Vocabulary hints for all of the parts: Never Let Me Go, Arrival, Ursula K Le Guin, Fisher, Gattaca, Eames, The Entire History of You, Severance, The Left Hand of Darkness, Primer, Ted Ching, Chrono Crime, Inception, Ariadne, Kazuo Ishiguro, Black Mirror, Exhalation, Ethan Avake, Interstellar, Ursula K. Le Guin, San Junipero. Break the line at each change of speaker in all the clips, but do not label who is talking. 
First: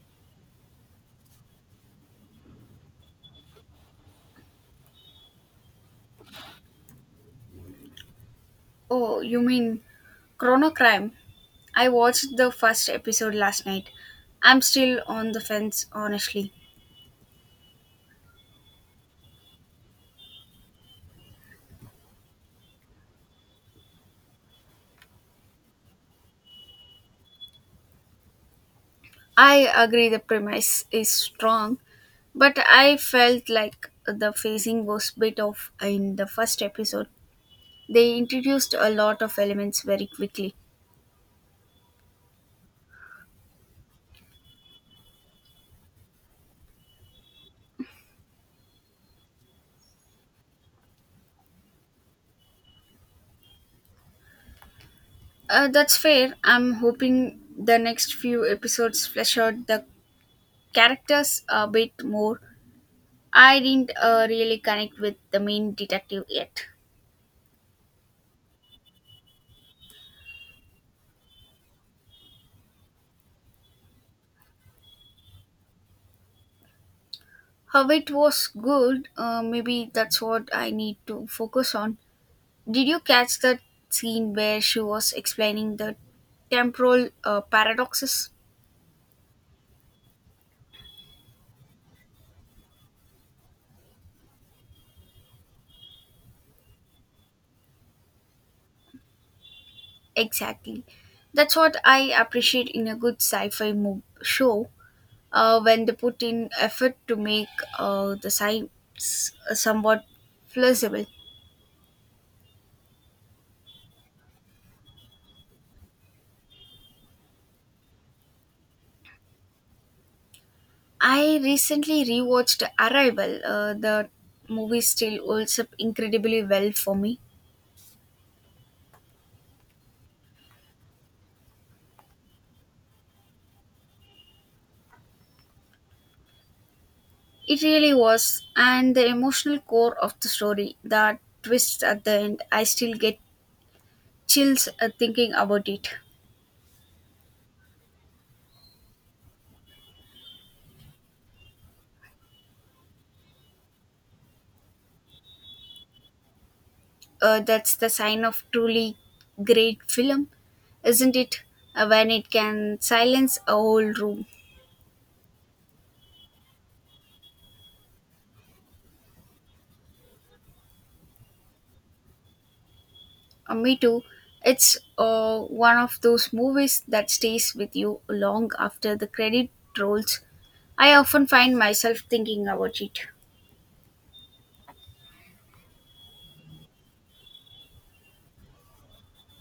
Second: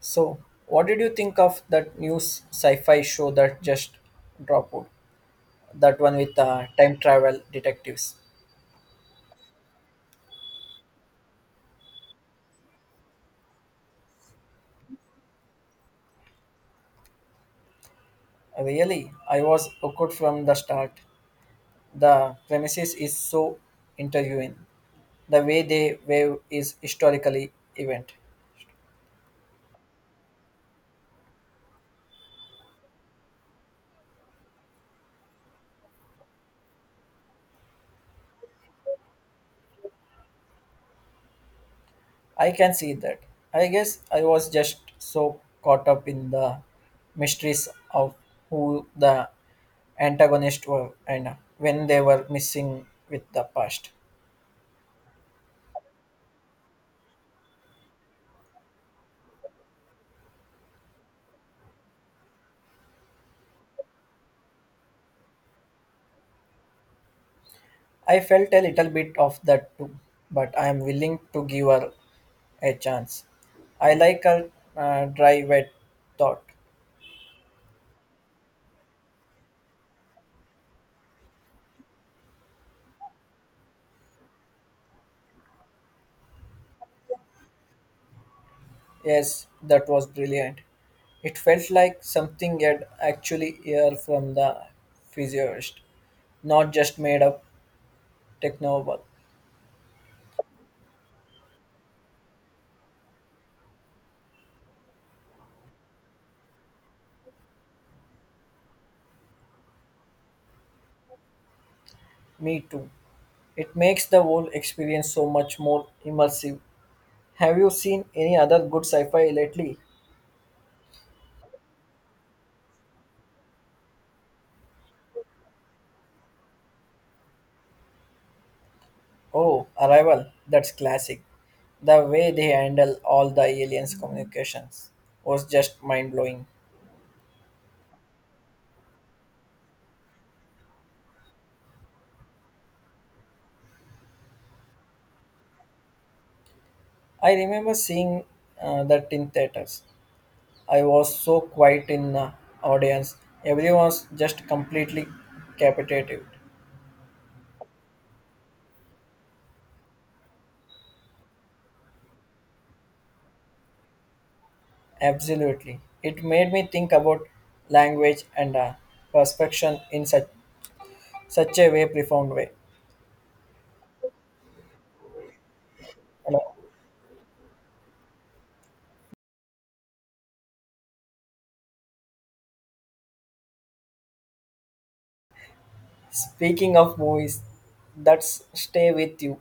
So, what did you think of that new sci-fi show that just dropped? That one with time travel detectives.
Oh, you mean Chrono Crime? I watched the first episode last night. I'm still on the fence, honestly.
Really, I was hooked from the start. The premises is so interviewing. The way they wave is historically event.
I agree the premise is strong, but I felt like the phasing was bit off in the first episode. They introduced a lot of elements very quickly.
I can see that. I guess I was just so caught up in the mysteries of who the antagonists were and when they were missing with the past.
That's fair. I'm hoping the next few episodes flesh out the characters a bit more. I didn't really connect with the main detective yet.
I felt a little bit of that too, but I am willing to give her a chance. I like her dry, wet thought.
How it was good. Maybe that's what I need to focus on. Did you catch that scene where she was explaining the temporal paradoxes?
Yes, that was brilliant. It felt like something had actually heard from the physiologist, not just made up technobabble.
Exactly. That's what I appreciate in a good sci fi show when they put in effort to make the science somewhat plausible.
Me too. It makes the whole experience so much more immersive. Have you seen any other good sci-fi lately?
I recently rewatched Arrival. The movie still holds up incredibly well for me.
Oh, Arrival, that's classic. The way they handle all the aliens' communications was just mind blowing.
It really was, and the emotional core of the story, that twist at the end, I still get chills thinking about it.
I remember seeing that in theaters. I was so quiet in the audience. Everyone was just completely captivated.
That's the sign of truly great film, isn't it? When it can silence a whole room.
Absolutely. It made me think about language and perception in such a way, profound way.
Me too. It's one of those
Hello.
movies that stays with you long after the credit rolls. I often find myself thinking about it.
Speaking of movies that stay with you,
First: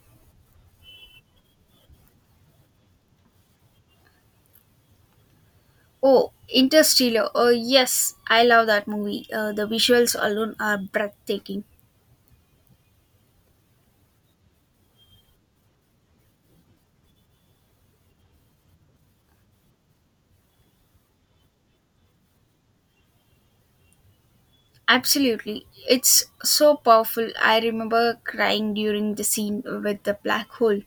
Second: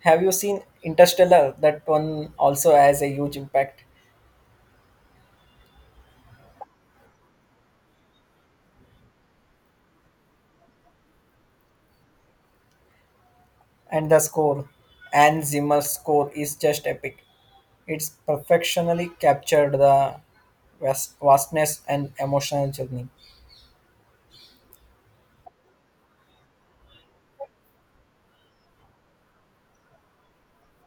have you seen Interstellar? That one also has a huge impact.
Oh, Interstellar. Oh, yes, I love that movie. The visuals alone are breathtaking.
And the score, and Zimmer's score is just epic. It's perfectionally captured the vastness and emotional journey.
Absolutely. It's so powerful. I remember crying during the scene with the black hole.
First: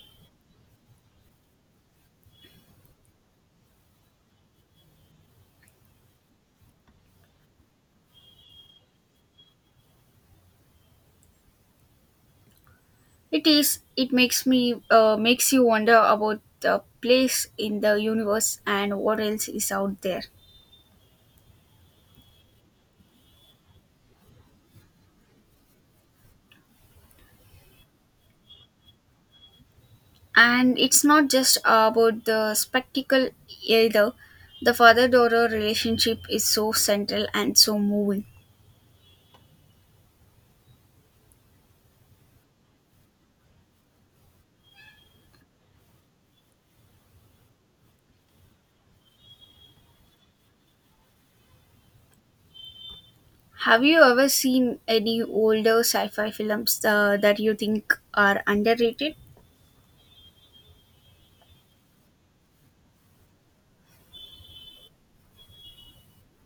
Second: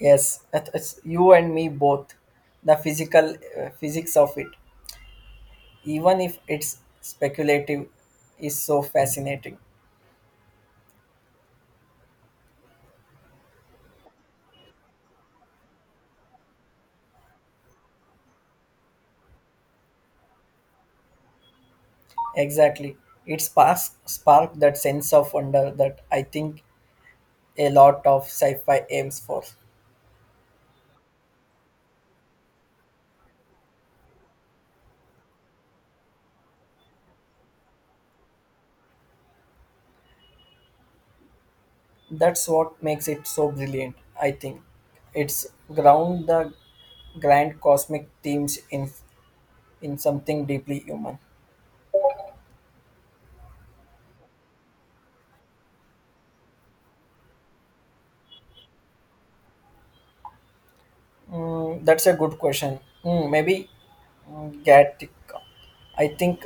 Yes, it's you and me both. The physical physics of it, even if it's speculative, is so fascinating.
It is. It makes me makes you wonder about the place in the universe and what else is out there.
Exactly. It sparks sparked that sense of wonder that I think a lot of sci-fi aims for.
And it's not just about the spectacle either. The father-daughter relationship is so central and so moving.
That's what makes it so brilliant, I think. It's ground the grand cosmic themes in something deeply human.
Have you ever seen any older sci-fi films that you think are underrated?
That's a good question. Maybe Gattaca. I think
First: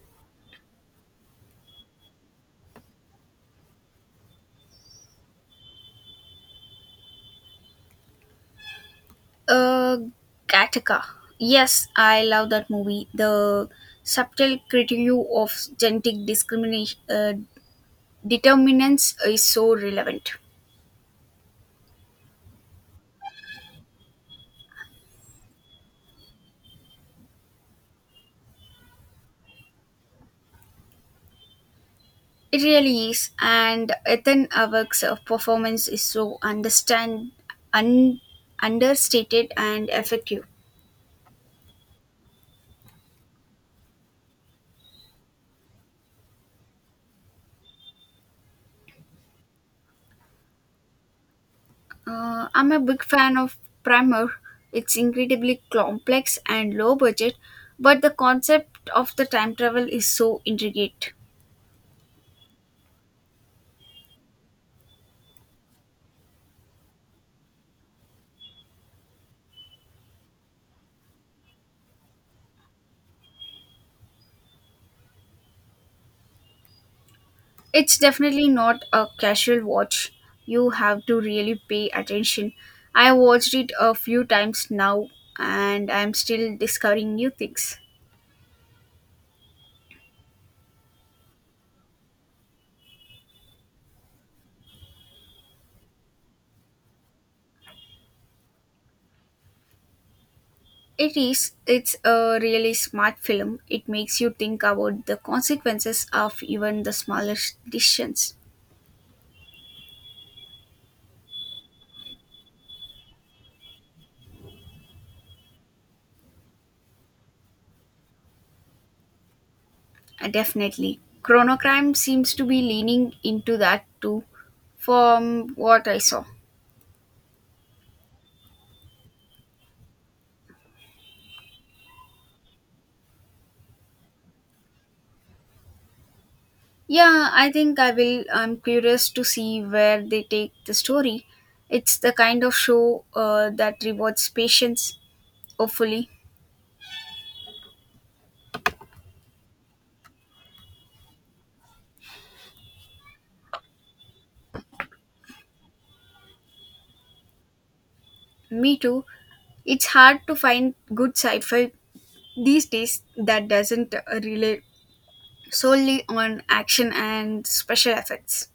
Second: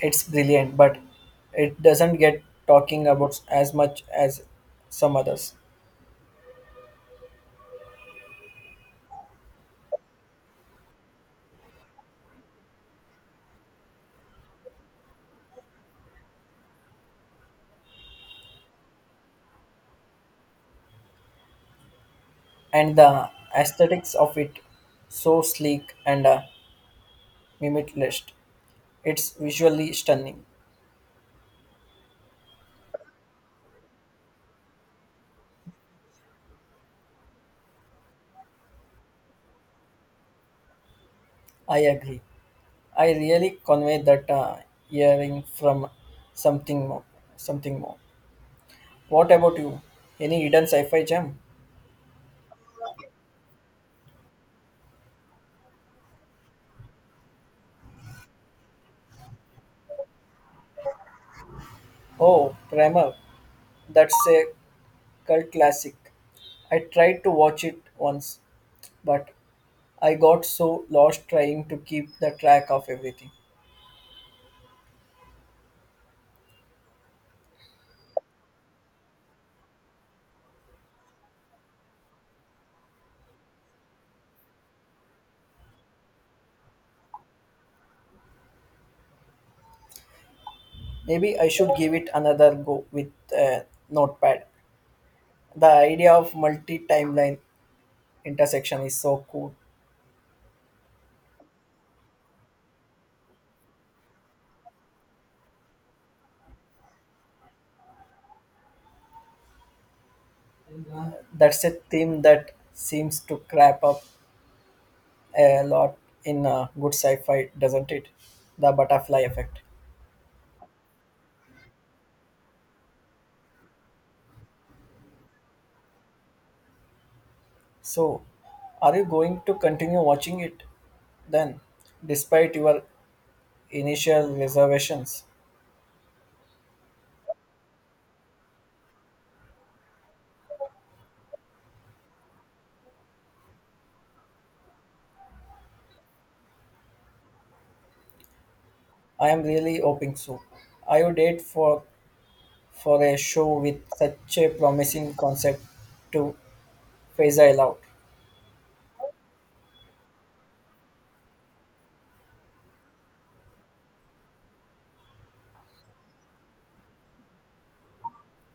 it's brilliant, but it doesn't get talking about as much as some others.
Uh, Gattaca. Yes, I love that movie. The subtle critique of genetic discrimination determinants is so relevant.
And the aesthetics of it so sleek and limitless. It's visually stunning.
It really is, and Ethan Avake's performance is so understand un- understated and effective.
I agree. I really convey that hearing from something more. Something more. What about you? Any hidden sci-fi gem?
I'm a big fan of Primer. It's incredibly complex and low budget, but the concept of the time travel is so intricate.
Oh, Primer. That's a cult classic. I tried to watch it once, but I got so lost trying to keep the track of everything.
It's definitely not a casual watch. You have to really pay attention. I watched it a few times now and I'm still discovering new things.
Maybe I should give it another go with a notepad. The idea of multi timeline intersection is so cool.
It is. It's a really smart film. It makes you think about the consequences of even the smallest decisions.
That's a theme that seems to crop up a lot in good sci fi, doesn't it? The butterfly effect.
Definitely. Chronocrime seems to be leaning into that too, from what I saw.
So, are you going to continue watching it then, despite your initial reservations?
Yeah, I think I will. I'm curious to see where they take the story. It's the kind of show that rewards patience, hopefully.
I am really hoping so. I would date for a show with such a promising concept to Faisal out.
Me too. It's hard to find good sci fi these days that doesn't rely solely on action and special effects.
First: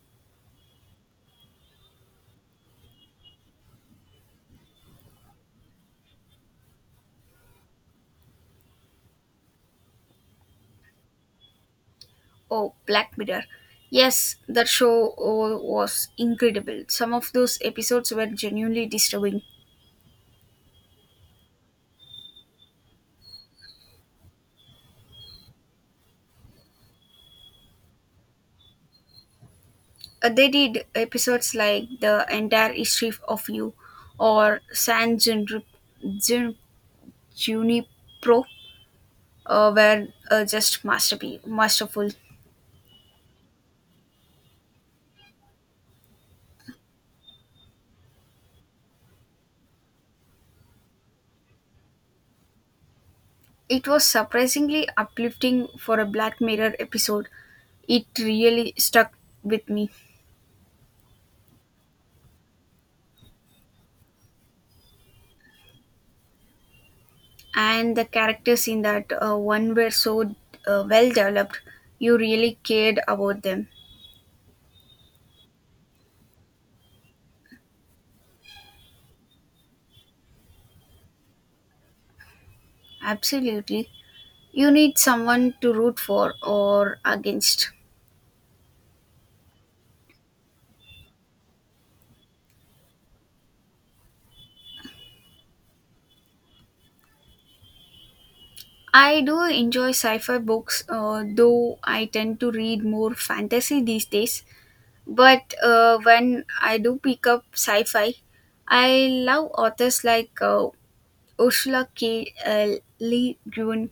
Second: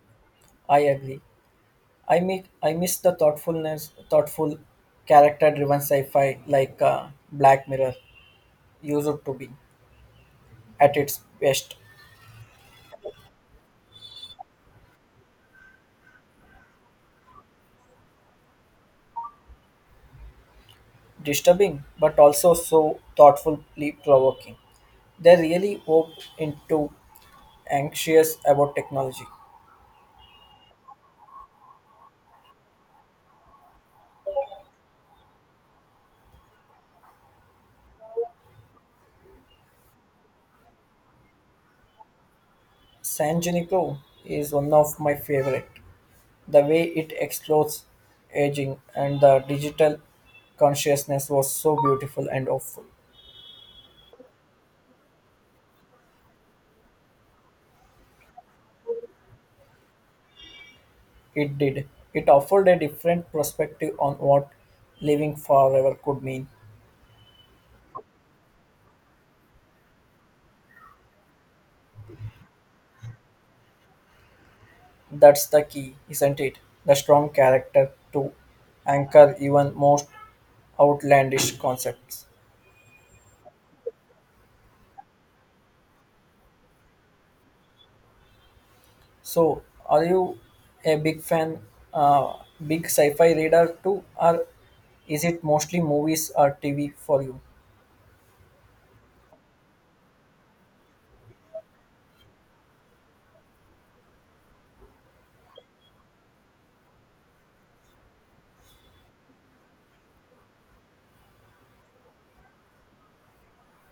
I agree. I miss the thoughtful, character-driven sci-fi like Black Mirror used to be at its best.
Oh, Black Mirror. Yes, that show oh, was incredible. Some of those episodes were genuinely disturbing.
Disturbing, but also so thoughtfully provoking. They really walked into anxious about technology.
They did episodes like The Entire History of You or San Junipro, Jun- Junipero, were just masterful.
San Junipero is one of my favorite. The way it explores aging and the digital consciousness was so beautiful and hopeful.
It was surprisingly uplifting for a Black Mirror episode. It really stuck with me.
It did. It offered a different perspective on what living forever could mean.
And the characters in that one were so well developed, you really cared about them.
That's the key, isn't it? The strong character to anchor even most outlandish concepts.
Absolutely, you need someone to root for or against.
So, are you a big fan, uh, big sci-fi reader too, or is it mostly movies or TV for you?
I do enjoy sci-fi books though I tend to read more fantasy these days, but when I do pick up sci-fi, I love authors like Ursula K Le Guin.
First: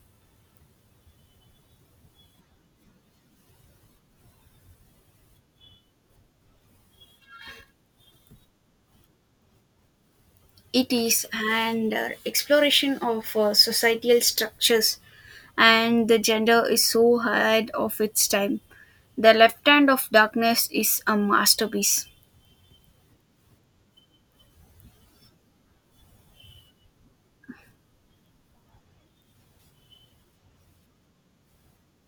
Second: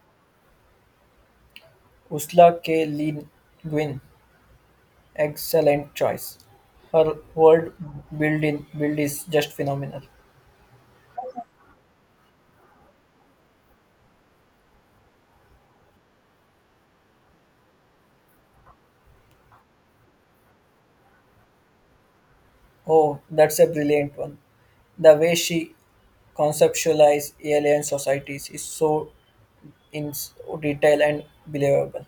Ursula K. Le Guin, excellent choice. Her world building build is just phenomenal.
It is, and exploration of societal structures, and the gender is so ahead of its time. The Left Hand of Darkness is a masterpiece.
Oh, that's a brilliant one. The way she conceptualized alien societies is so in s- detail and believable.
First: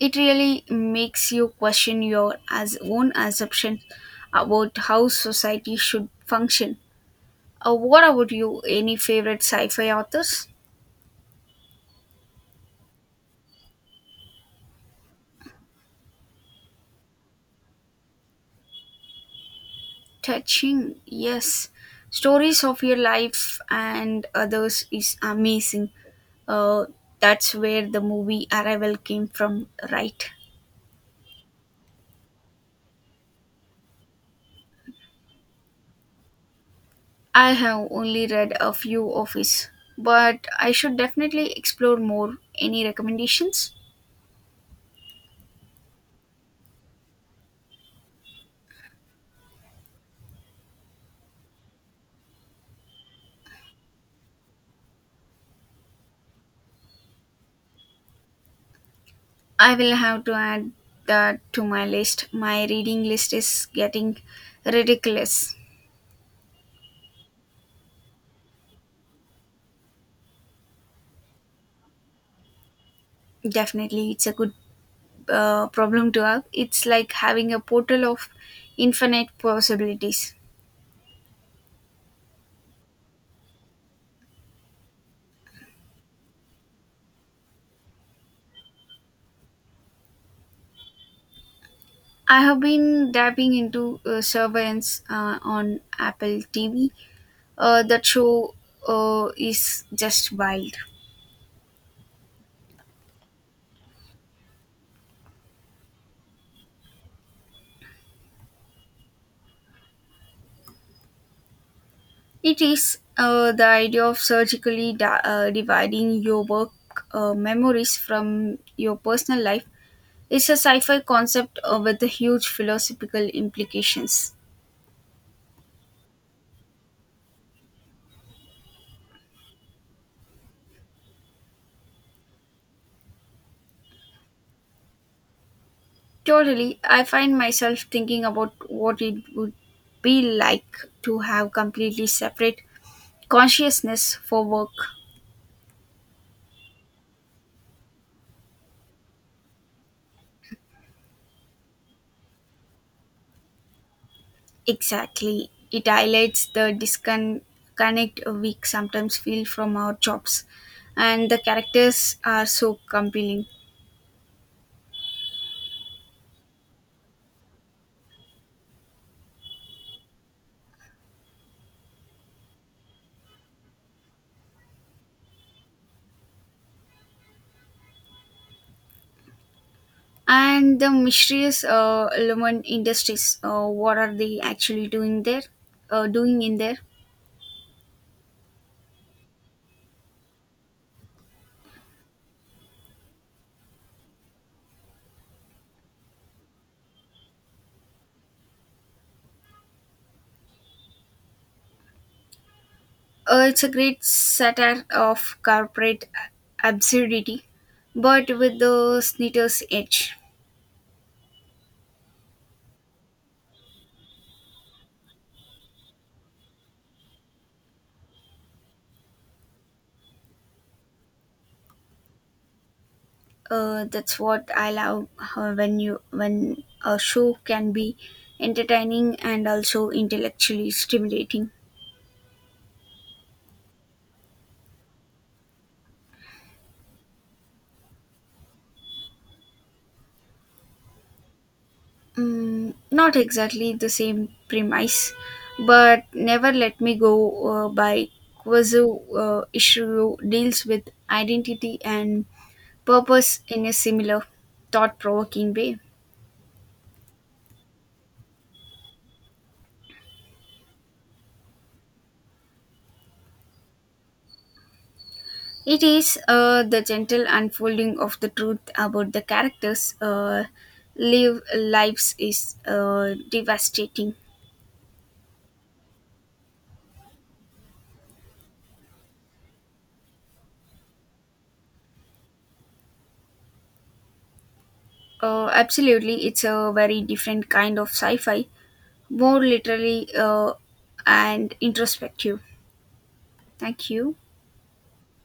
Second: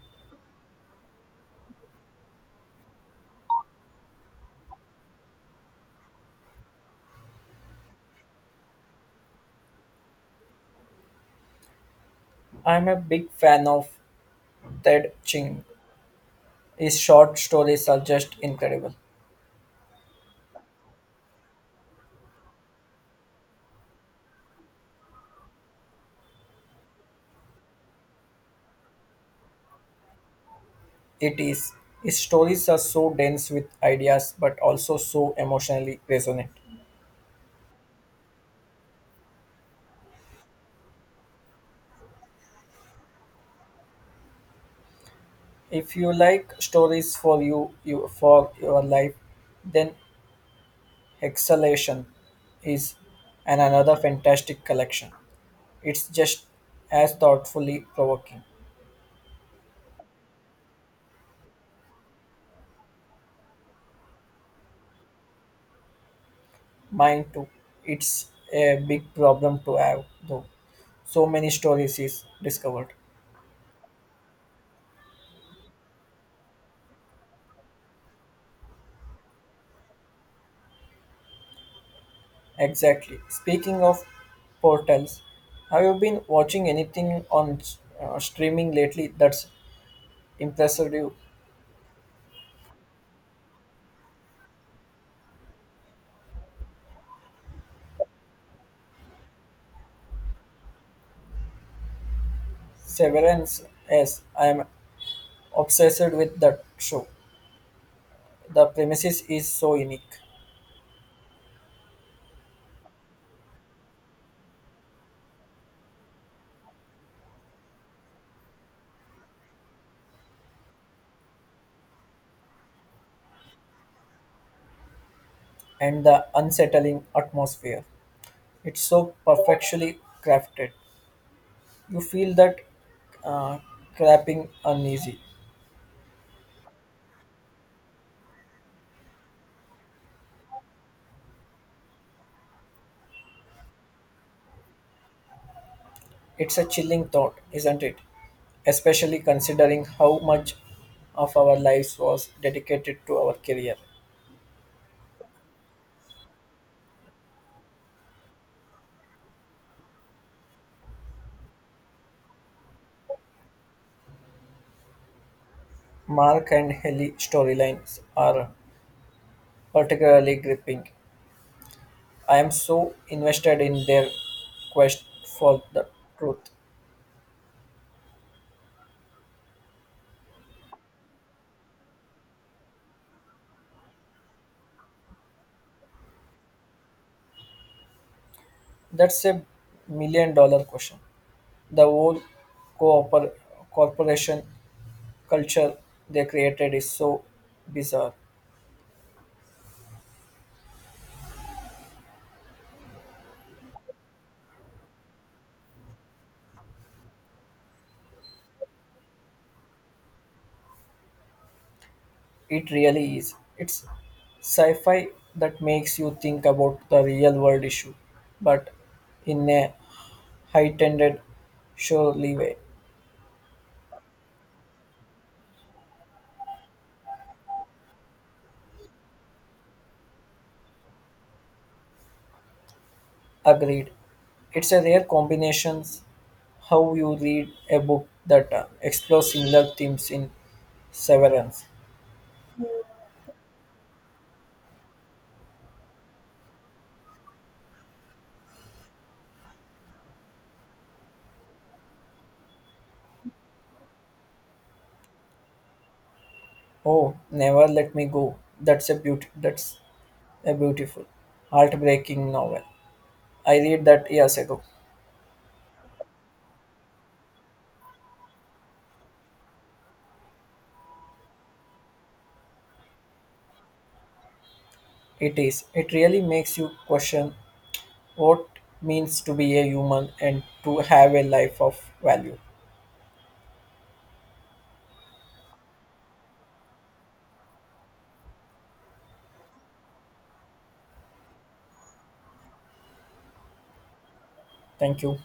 It really makes you question your as own assumption about how society should function. What about you? Any favorite sci-fi authors?
I'm a big fan of Ted Ching. His short stories are just incredible.
Touching, yes, stories of your life and others is amazing, uh, that's where the movie Arrival came from, right?
It is. His stories are so dense with ideas but also so emotionally resonant.
I have only read a few of his, but I should definitely explore more. Any recommendations?
If you like stories for you, you for your life, then Exhalation is an another fantastic collection. It's just as thoughtfully provoking.
I will have to add that to my list. My reading list is getting ridiculous.
Mine too. It's a big problem to have, though. So many stories is discovered.
Definitely, it's a good problem to have. It's like having a portal of infinite possibilities.
Exactly. Speaking of portals, have you been watching anything on streaming lately that's impressive you?
I have been dabbing into surveillance on Apple TV. That show is just wild.
Severance, yes, I am obsessed with that show. The premises is so unique
It is, the idea of surgically dividing your work memories from your personal life. It's a sci fi concept with huge philosophical implications.
and the unsettling atmosphere. It's so perfectly crafted. You feel that uh, cramping uneasy.
Totally, I find myself thinking about what it would be like to have completely separate consciousness for work.
It's a chilling thought, isn't it? Especially considering how much of our lives was dedicated to our career.
Exactly. It highlights the disconnect we sometimes feel from our jobs. And the characters are so compelling.
Mark and Helly storylines are particularly gripping. I am so invested in their quest for the truth.
And the mysterious element industries, what are they actually doing there? Doing in there?
That's a million dollar question. The whole cooper- corporation culture they created is so bizarre.
It's a great satire of corporate absurdity, but with the snitter's edge.
It really is. It's sci fi that makes you think about the real world issue, but in a heightened, surely way.
That's what I love when you when a show can be entertaining and also intellectually stimulating.
Agreed. It's a rare combination how you read a book that explores similar themes in Severance.
Mm, not exactly the same premise, but Never Let Me Go by Kwazu Ishiro deals with identity and purpose in a similar thought provoking way.
Oh, Never Let Me Go. That's a beauty. That's a beautiful, heartbreaking novel. I read that years ago.
It is, the gentle unfolding of the truth about the characters' lives is devastating.
It is. It really makes you question what means to be a human and to have a life of value.
Absolutely, it's a very different kind of sci-fi, more literally and introspective. Thank you.
Thank you.